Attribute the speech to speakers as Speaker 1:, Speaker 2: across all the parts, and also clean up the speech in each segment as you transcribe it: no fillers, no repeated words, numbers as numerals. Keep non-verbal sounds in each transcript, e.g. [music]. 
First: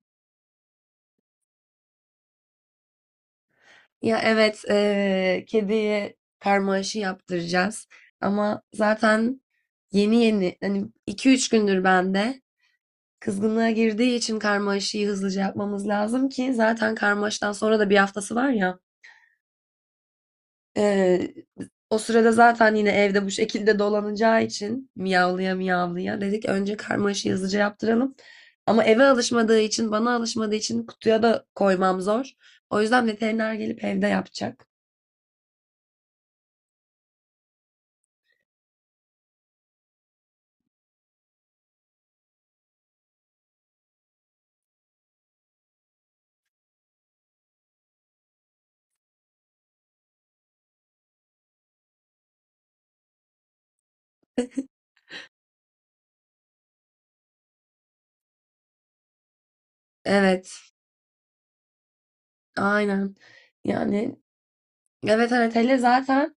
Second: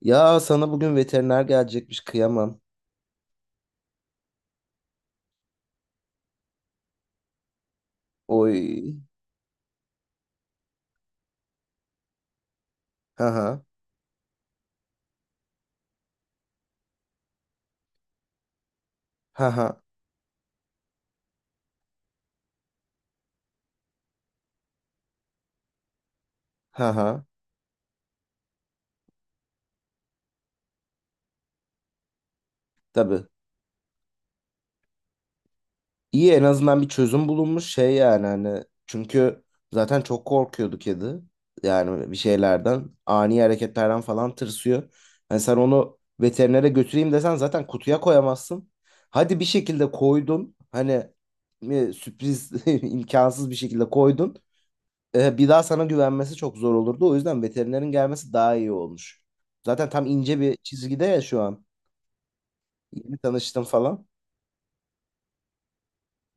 Speaker 1: Ya sana bugün veteriner gelecekmiş kıyamam.
Speaker 2: Ya evet, kediye karma aşı yaptıracağız. Ama
Speaker 1: Oy.
Speaker 2: zaten yeni yeni, hani 2-3 gündür bende
Speaker 1: Haha.
Speaker 2: kızgınlığa girdiği için karma aşıyı hızlıca yapmamız lazım ki zaten karma aşıdan sonra da bir haftası var ya.
Speaker 1: Haha.
Speaker 2: Eee, O sırada zaten yine evde bu şekilde dolanacağı için miyavlaya miyavlaya dedik önce karma
Speaker 1: Haha.
Speaker 2: aşıyı hızlıca yaptıralım. Ama eve alışmadığı için, bana alışmadığı için kutuya da koymam zor. O yüzden
Speaker 1: Tabii.
Speaker 2: veteriner gelip evde yapacak.
Speaker 1: İyi en azından bir çözüm bulunmuş şey yani hani çünkü zaten çok korkuyordu kedi. Yani bir şeylerden ani hareketlerden falan tırsıyor. Hani sen onu veterinere götüreyim desen zaten kutuya koyamazsın. Hadi bir şekilde koydun. Hani sürpriz [laughs] imkansız bir şekilde koydun. Bir daha sana güvenmesi çok zor olurdu. O yüzden veterinerin gelmesi daha iyi olmuş. Zaten tam ince bir
Speaker 2: Evet.
Speaker 1: çizgide ya şu an.
Speaker 2: Aynen.
Speaker 1: Yeni tanıştım falan.
Speaker 2: Yani evet evet, hele zaten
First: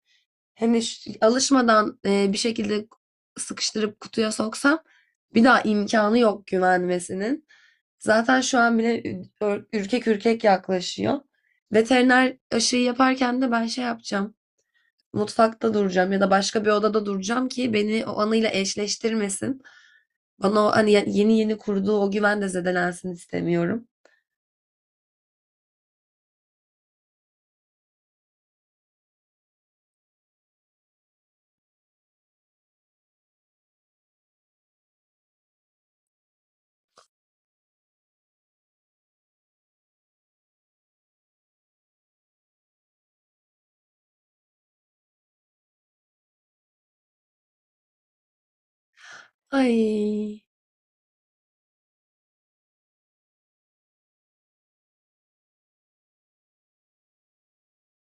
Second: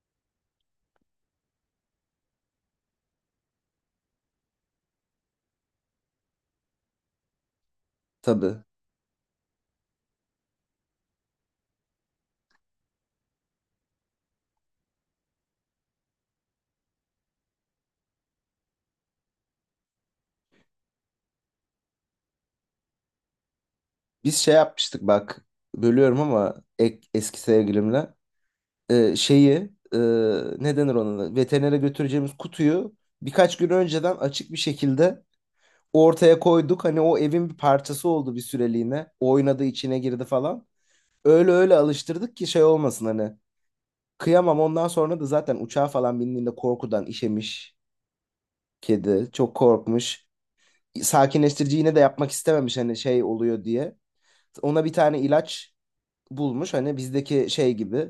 Speaker 2: hani alışmadan bir şekilde sıkıştırıp kutuya soksam bir daha imkanı yok güvenmesinin. Zaten
Speaker 1: Tabii.
Speaker 2: şu an bile ürkek ürkek yaklaşıyor. Veteriner aşıyı yaparken de ben şey yapacağım. Mutfakta duracağım ya da başka bir odada duracağım ki beni o anıyla eşleştirmesin. Bana o hani yeni yeni kurduğu o güven de zedelensin istemiyorum.
Speaker 1: Biz şey yapmıştık bak. Bölüyorum ama eski sevgilimle. Şeyi e, ne denir ona? Veterinere götüreceğimiz kutuyu birkaç gün önceden açık bir şekilde ortaya koyduk. Hani o evin bir parçası oldu bir süreliğine. Oynadı, içine girdi falan. Öyle öyle alıştırdık ki şey olmasın hani. Kıyamam ondan sonra da zaten uçağa falan bindiğinde korkudan işemiş kedi. Çok korkmuş.
Speaker 2: Ay,
Speaker 1: Sakinleştirici yine de yapmak istememiş hani şey oluyor diye. Ona bir tane ilaç bulmuş hani bizdeki şey gibi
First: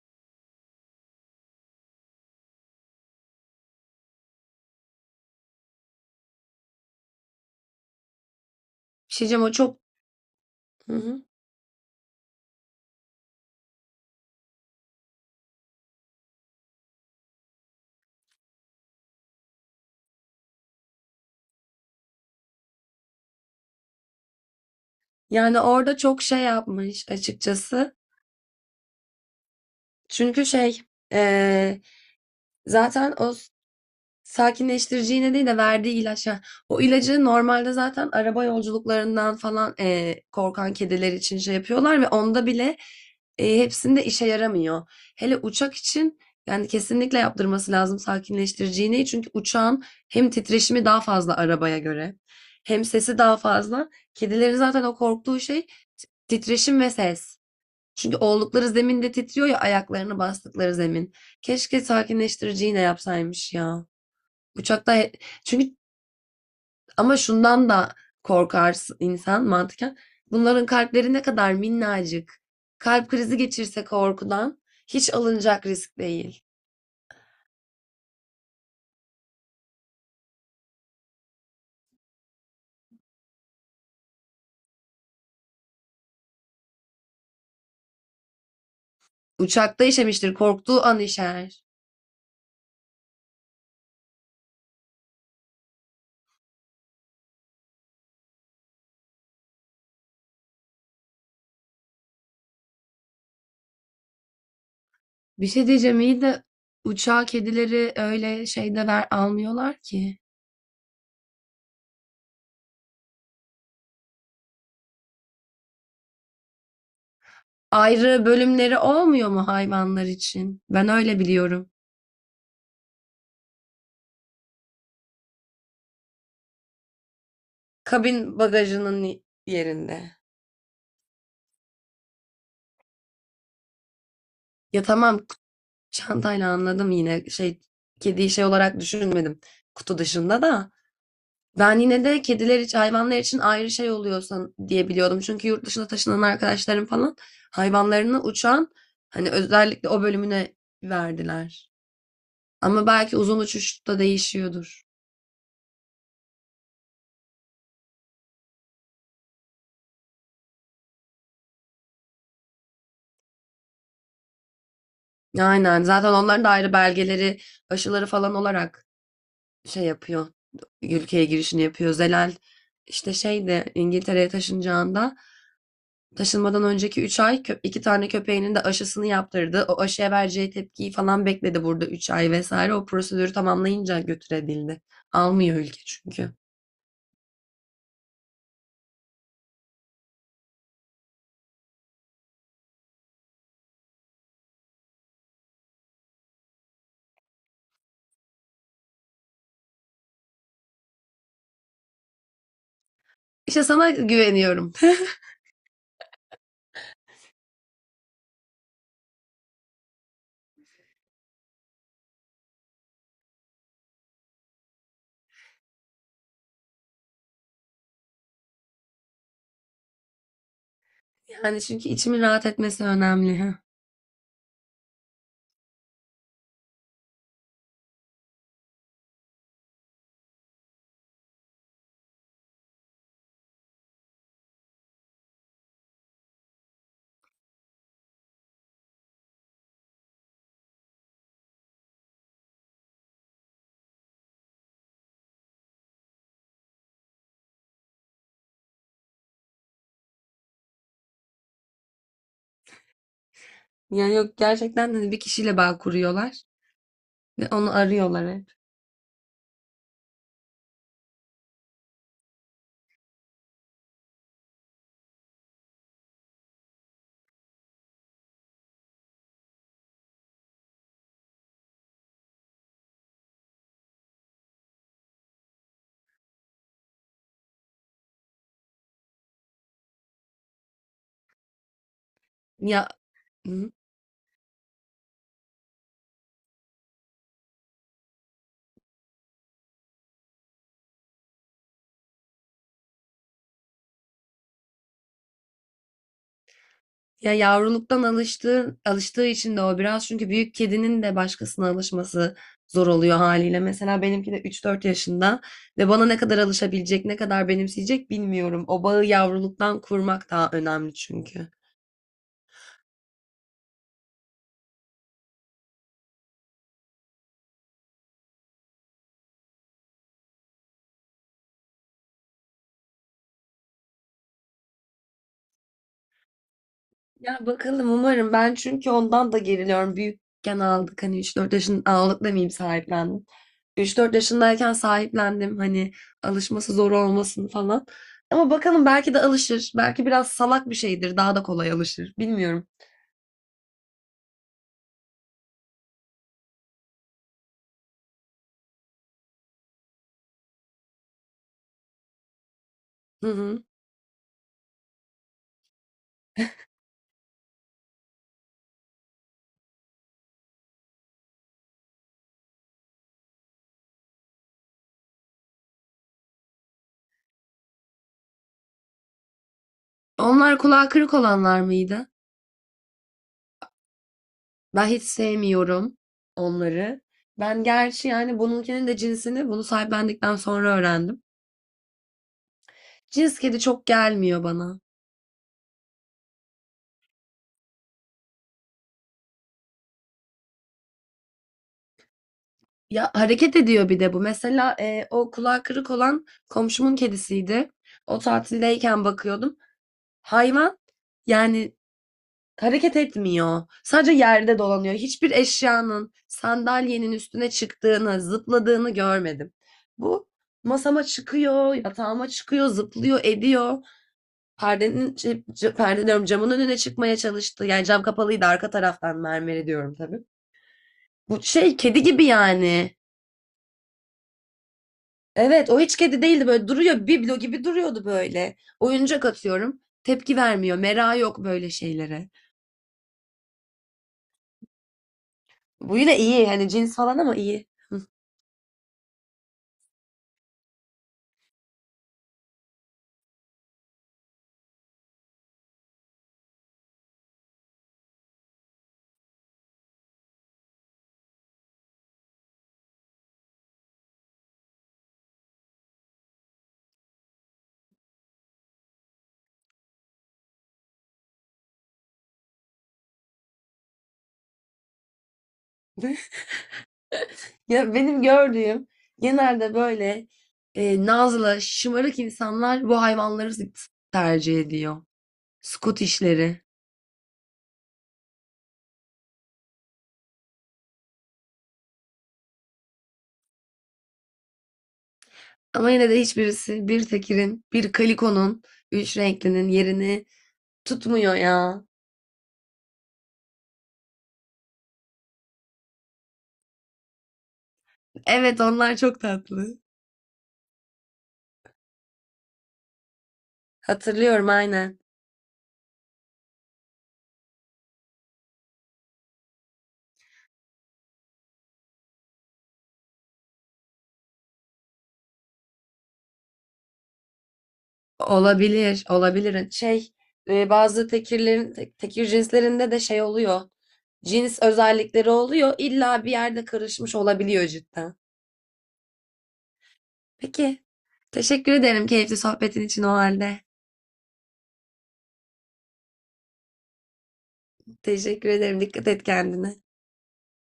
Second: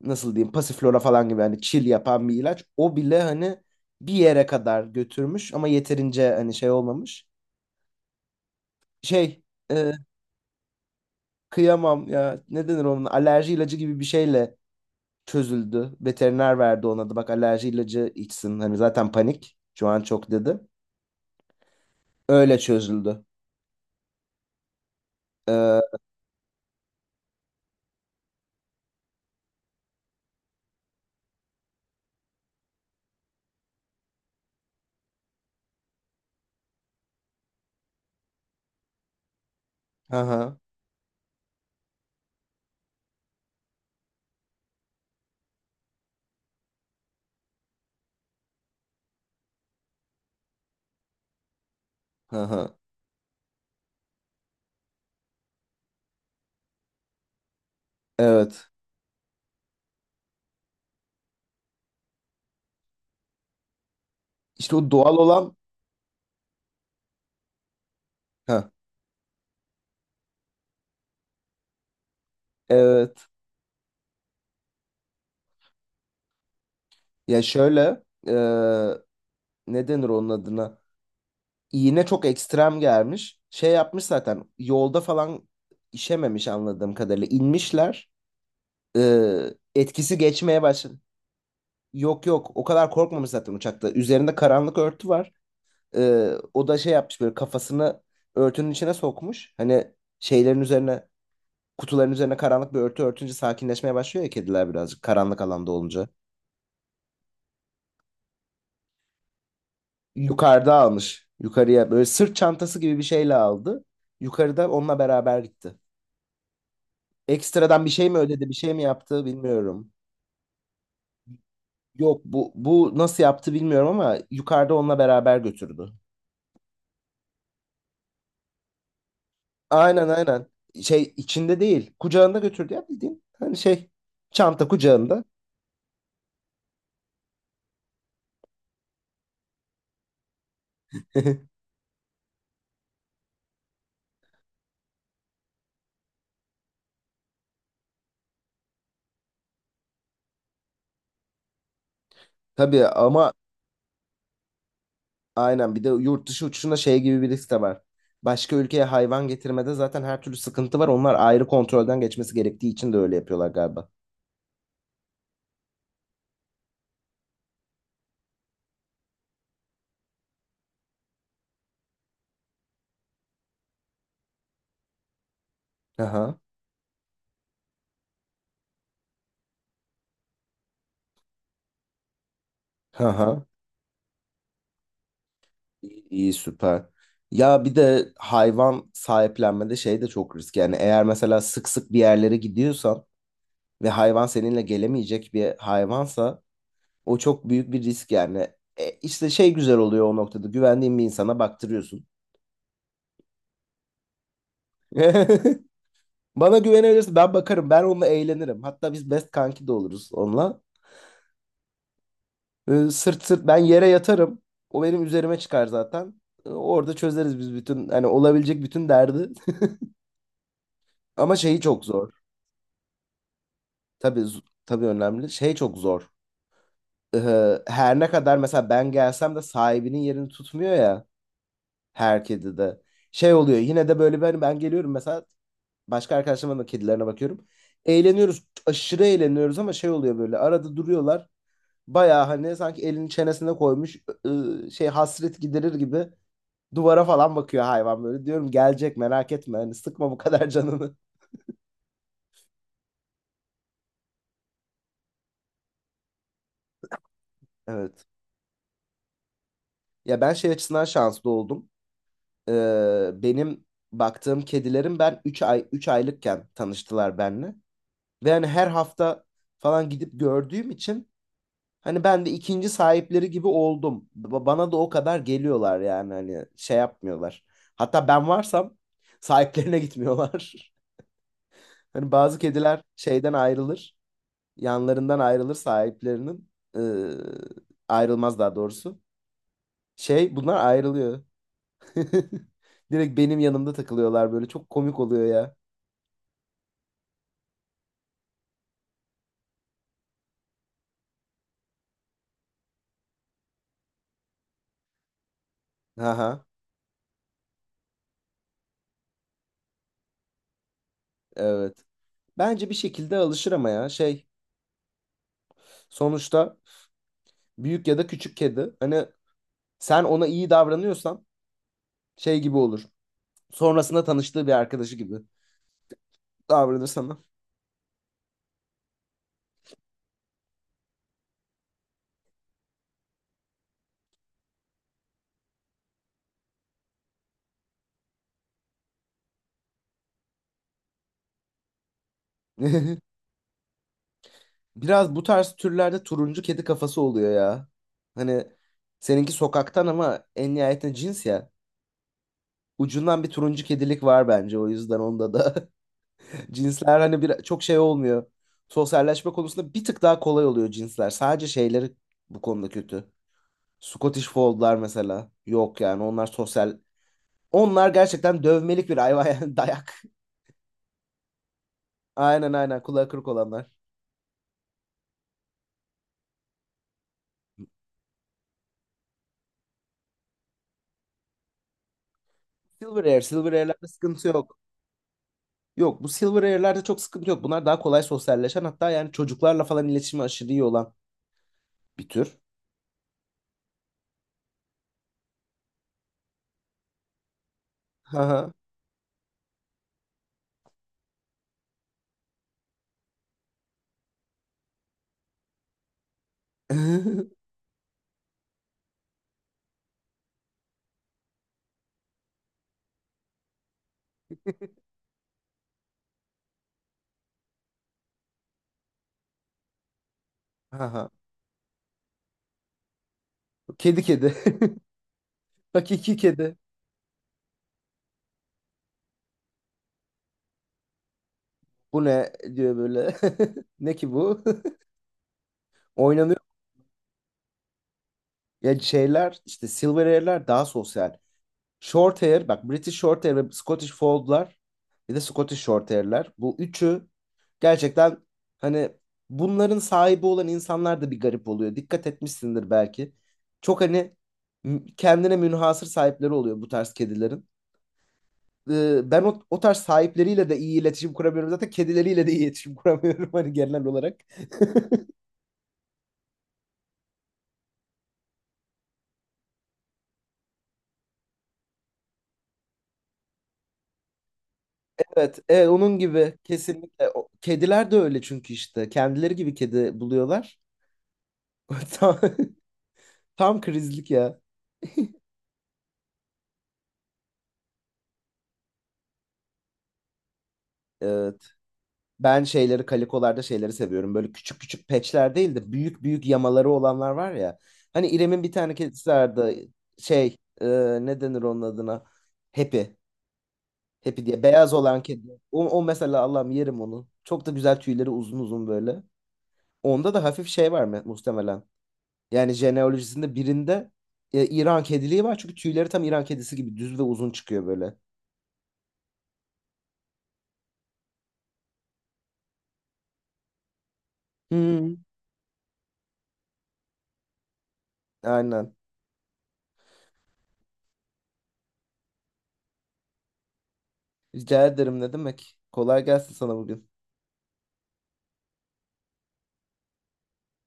Speaker 1: nasıl diyeyim pasiflora falan gibi hani chill yapan bir ilaç. O bile hani bir yere kadar götürmüş ama yeterince hani şey olmamış.
Speaker 2: bir şey
Speaker 1: Şey
Speaker 2: diyeceğim o çok...
Speaker 1: e,
Speaker 2: Hı hı.
Speaker 1: kıyamam ya ne denir onun alerji ilacı gibi bir şeyle çözüldü. Veteriner verdi ona da bak alerji ilacı içsin hani zaten panik şu an çok dedi. Öyle çözüldü.
Speaker 2: Yani
Speaker 1: Ee,
Speaker 2: orada çok şey yapmış açıkçası. Çünkü şey eee, zaten o sakinleştirici iğne değil de verdiği ilaç. Ha, o ilacı normalde zaten araba yolculuklarından falan
Speaker 1: hı hı,
Speaker 2: korkan kediler için şey yapıyorlar ve onda bile hepsinde işe yaramıyor. Hele uçak için yani kesinlikle yaptırması lazım sakinleştirici iğneyi. Çünkü uçağın hem titreşimi daha fazla arabaya göre
Speaker 1: hı hı.
Speaker 2: hem sesi daha fazla. Kedilerin zaten o korktuğu şey titreşim ve ses. Çünkü
Speaker 1: Evet.
Speaker 2: oldukları zeminde titriyor ya, ayaklarını bastıkları zemin. Keşke sakinleştirici iğne yapsaymış ya.
Speaker 1: İşte o
Speaker 2: Uçakta
Speaker 1: doğal olan.
Speaker 2: çünkü ama şundan da
Speaker 1: Ha,
Speaker 2: korkar insan mantıken. Bunların kalpleri ne kadar minnacık. Kalp
Speaker 1: evet.
Speaker 2: krizi geçirse korkudan, hiç alınacak risk değil.
Speaker 1: Ya şöyle. Ne denir onun adına? İğne çok ekstrem gelmiş. Şey yapmış zaten. Yolda falan işememiş anladığım kadarıyla. İnmişler. Ee,
Speaker 2: Uçakta
Speaker 1: etkisi
Speaker 2: işemiştir,
Speaker 1: geçmeye
Speaker 2: korktuğu
Speaker 1: başladı.
Speaker 2: an işer.
Speaker 1: Yok yok. O kadar korkmamış zaten uçakta. Üzerinde karanlık örtü var. O da şey yapmış böyle kafasını örtünün içine sokmuş. Hani şeylerin üzerine kutuların üzerine karanlık bir örtü örtünce sakinleşmeye başlıyor ya kediler birazcık karanlık
Speaker 2: Bir şey
Speaker 1: alanda
Speaker 2: diyeceğim
Speaker 1: olunca.
Speaker 2: iyi de uçağa kedileri öyle şeyde ver almıyorlar ki.
Speaker 1: Yukarıda almış. Yukarıya böyle sırt çantası gibi bir şeyle aldı. Yukarıda onunla beraber gitti. Ekstradan bir şey mi
Speaker 2: Ayrı
Speaker 1: ödedi, bir şey
Speaker 2: bölümleri
Speaker 1: mi yaptı
Speaker 2: olmuyor mu
Speaker 1: bilmiyorum.
Speaker 2: hayvanlar için? Ben öyle biliyorum.
Speaker 1: Yok bu nasıl yaptı bilmiyorum ama yukarıda onunla beraber götürdü.
Speaker 2: Kabin bagajının
Speaker 1: Aynen
Speaker 2: yerinde.
Speaker 1: aynen. Şey içinde değil, kucağında götürdü ya bildiğin. Hani şey çanta
Speaker 2: Ya tamam,
Speaker 1: kucağında.
Speaker 2: çantayla anladım yine şey, kediyi şey olarak düşünmedim kutu dışında da.
Speaker 1: [laughs]
Speaker 2: Ben yine de kediler için, hayvanlar için ayrı şey oluyorsa diye biliyordum. Çünkü yurt dışına taşınan arkadaşlarım falan hayvanlarını uçan hani özellikle o bölümüne verdiler.
Speaker 1: Tabii
Speaker 2: Ama belki
Speaker 1: ama
Speaker 2: uzun uçuşta değişiyordur.
Speaker 1: aynen bir de yurt dışı uçuşunda şey gibi bir risk de var. Başka ülkeye hayvan getirmede zaten her türlü sıkıntı var. Onlar ayrı kontrolden geçmesi gerektiği için de öyle yapıyorlar galiba.
Speaker 2: Aynen, zaten onların da ayrı belgeleri, aşıları falan olarak şey yapıyor. Ülkeye girişini yapıyor. Zelal işte şey de, İngiltere'ye taşınacağında
Speaker 1: Aha,
Speaker 2: taşınmadan önceki 3 ay, 2 tane köpeğinin de aşısını yaptırdı. O aşıya vereceği tepkiyi falan bekledi burada 3 ay vesaire. O prosedürü
Speaker 1: aha.
Speaker 2: tamamlayınca götürebildi. Almıyor ülke
Speaker 1: İyi,
Speaker 2: çünkü.
Speaker 1: iyi, süper. Ya bir de hayvan sahiplenmede şey de çok risk. Yani eğer mesela sık sık bir yerlere gidiyorsan ve hayvan seninle gelemeyecek bir hayvansa o çok büyük bir risk yani. E, işte şey güzel oluyor o noktada güvendiğin bir insana baktırıyorsun.
Speaker 2: İşte sana güveniyorum. [laughs]
Speaker 1: [laughs] Bana güvenebilirsin. Ben bakarım. Ben onunla eğlenirim. Hatta biz best kanki de oluruz onunla. Sırt sırt ben yere yatarım. O benim üzerime çıkar zaten. Orada çözeriz biz bütün hani olabilecek bütün derdi. [laughs] Ama şeyi
Speaker 2: Yani
Speaker 1: çok
Speaker 2: çünkü
Speaker 1: zor.
Speaker 2: içimin rahat etmesi önemli. Ha.
Speaker 1: Tabii tabii önemli. Şey çok zor. Her ne kadar mesela ben gelsem de sahibinin yerini tutmuyor ya her kedi de. Şey oluyor. Yine de böyle ben geliyorum mesela başka arkadaşlarımın da kedilerine bakıyorum. Eğleniyoruz. Aşırı eğleniyoruz ama şey oluyor böyle arada duruyorlar. Bayağı hani sanki elini çenesine koymuş şey hasret giderir gibi duvara falan bakıyor hayvan böyle. Diyorum gelecek merak etme hani sıkma bu kadar canını.
Speaker 2: Yani yok, gerçekten hani bir kişiyle bağ kuruyorlar ve
Speaker 1: [laughs]
Speaker 2: onu
Speaker 1: Evet.
Speaker 2: arıyorlar hep.
Speaker 1: Ya ben şey açısından şanslı oldum. Benim baktığım kedilerim ben 3 aylıkken tanıştılar benimle. Ve hani her hafta falan gidip gördüğüm için hani ben de ikinci sahipleri gibi oldum. Bana da o kadar geliyorlar yani hani şey yapmıyorlar. Hatta ben varsam sahiplerine gitmiyorlar. [laughs] Hani bazı kediler
Speaker 2: Ya
Speaker 1: şeyden ayrılır, yanlarından ayrılır sahiplerinin. Ee, ayrılmaz daha doğrusu. Şey bunlar ayrılıyor. [laughs] Direkt benim yanımda takılıyorlar böyle. Çok komik oluyor ya.
Speaker 2: Ya yavruluktan alıştığı, alıştığı için de o biraz, çünkü büyük kedinin de başkasına alışması zor oluyor haliyle. Mesela benimki de 3-4 yaşında ve bana ne kadar
Speaker 1: Aha,
Speaker 2: alışabilecek, ne kadar benimseyecek bilmiyorum. O bağı yavruluktan kurmak daha önemli çünkü.
Speaker 1: evet. Bence bir şekilde alışır ama ya şey sonuçta büyük ya da küçük kedi. Hani sen ona iyi davranıyorsan şey gibi olur. Sonrasında tanıştığı bir arkadaşı gibi davranır sana.
Speaker 2: Ya bakalım, umarım. Ben çünkü ondan da geriliyorum. Büyükken aldık hani, 3-4 yaşın aldık demeyeyim, sahiplendim. 3-4 yaşındayken sahiplendim hani alışması zor olmasın falan. Ama bakalım, belki de alışır. Belki biraz salak bir şeydir. Daha da kolay alışır. Bilmiyorum.
Speaker 1: [laughs] Biraz bu tarz türlerde turuncu kedi kafası oluyor ya. Hani seninki sokaktan ama en nihayetinde cins ya. Ucundan
Speaker 2: Hı
Speaker 1: bir turuncu
Speaker 2: hı.
Speaker 1: kedilik var bence o yüzden onda da. [laughs] Cinsler hani bir, çok şey olmuyor. Sosyalleşme konusunda bir tık daha kolay oluyor cinsler. Sadece şeyleri bu konuda kötü. Scottish Fold'lar mesela. Yok yani onlar sosyal. Onlar gerçekten dövmelik bir hayvan yani [laughs] dayak.
Speaker 2: Onlar kulağı kırık olanlar mıydı?
Speaker 1: Aynen aynen kulağı kırık olanlar.
Speaker 2: Ben hiç sevmiyorum onları. Ben gerçi yani bununkinin de cinsini bunu sahiplendikten sonra öğrendim.
Speaker 1: Silver Air,
Speaker 2: Cins
Speaker 1: Silver
Speaker 2: kedi çok
Speaker 1: Air'lerde sıkıntı
Speaker 2: gelmiyor
Speaker 1: yok.
Speaker 2: bana.
Speaker 1: Yok bu Silver Air'lerde çok sıkıntı yok. Bunlar daha kolay sosyalleşen hatta yani çocuklarla falan iletişimi aşırı iyi olan bir tür.
Speaker 2: Ya hareket ediyor bir de bu. Mesela o kulağı kırık olan komşumun kedisiydi. O
Speaker 1: Ha
Speaker 2: tatildeyken bakıyordum. Hayvan yani hareket etmiyor. Sadece yerde dolanıyor. Hiçbir eşyanın, sandalyenin üstüne
Speaker 1: [laughs]
Speaker 2: çıktığını, zıpladığını görmedim. Bu masama çıkıyor, yatağıma çıkıyor, zıplıyor, ediyor. Perdenin, şey, perde diyorum, camın önüne çıkmaya çalıştı. Yani cam kapalıydı, arka taraftan mermeri diyorum tabii.
Speaker 1: ha.
Speaker 2: Bu şey kedi gibi yani.
Speaker 1: Kedi kedi. [laughs]
Speaker 2: Evet, o hiç
Speaker 1: Hakiki
Speaker 2: kedi değildi,
Speaker 1: kedi.
Speaker 2: böyle duruyor biblo gibi duruyordu böyle. Oyuncak atıyorum, tepki vermiyor. Merak yok böyle
Speaker 1: Bu
Speaker 2: şeylere.
Speaker 1: ne diyor böyle. [laughs] Ne ki bu? [laughs]
Speaker 2: Bu yine
Speaker 1: Oynanıyor.
Speaker 2: iyi hani, cins falan ama iyi.
Speaker 1: Ya şeyler işte Silver Air'ler daha sosyal. Short Air bak British Short Air ve Scottish Fold'lar bir de Scottish Short Air'ler. Bu üçü. Gerçekten hani bunların sahibi olan insanlar da bir garip oluyor. Dikkat etmişsindir belki. Çok hani kendine münhasır sahipleri oluyor bu tarz kedilerin. Ben o tarz sahipleriyle de iyi iletişim kuramıyorum. Zaten kedileriyle de iyi iletişim [laughs] kuramıyorum hani genel olarak. [laughs]
Speaker 2: [laughs] Ya benim gördüğüm genelde böyle nazlı, şımarık insanlar bu hayvanları tercih ediyor.
Speaker 1: Evet, evet onun gibi
Speaker 2: Scottish'leri.
Speaker 1: kesinlikle. Kediler de öyle çünkü işte kendileri gibi kedi buluyorlar. [laughs] Tam, tam krizlik ya.
Speaker 2: Ama yine de hiçbirisi bir tekirin, bir kalikonun, üç renklinin yerini tutmuyor
Speaker 1: Evet.
Speaker 2: ya.
Speaker 1: Ben kalikolarda şeyleri seviyorum. Böyle küçük küçük patchler değil de büyük büyük yamaları olanlar var ya. Hani İrem'in bir
Speaker 2: Evet,
Speaker 1: tane
Speaker 2: onlar
Speaker 1: kedisi
Speaker 2: çok
Speaker 1: vardı.
Speaker 2: tatlı.
Speaker 1: Şey ne denir onun adına? Happy. Happy diye.
Speaker 2: Hatırlıyorum,
Speaker 1: Beyaz
Speaker 2: aynen.
Speaker 1: olan kedi. O mesela Allah'ım yerim onu. Çok da güzel tüyleri uzun uzun böyle. Onda da hafif şey var mı muhtemelen. Yani jeneolojisinde birinde İran kediliği var. Çünkü tüyleri tam İran kedisi gibi düz ve uzun çıkıyor böyle.
Speaker 2: Olabilir, olabilir. Şey, bazı tekirlerin, tekir cinslerinde de şey oluyor. Cins
Speaker 1: Hmm.
Speaker 2: özellikleri oluyor. İlla bir yerde karışmış olabiliyor cidden.
Speaker 1: Aynen.
Speaker 2: Peki. Teşekkür ederim keyifli sohbetin için o halde.
Speaker 1: Rica ederim ne demek. Kolay gelsin sana bugün.
Speaker 2: Teşekkür ederim. Dikkat et kendine.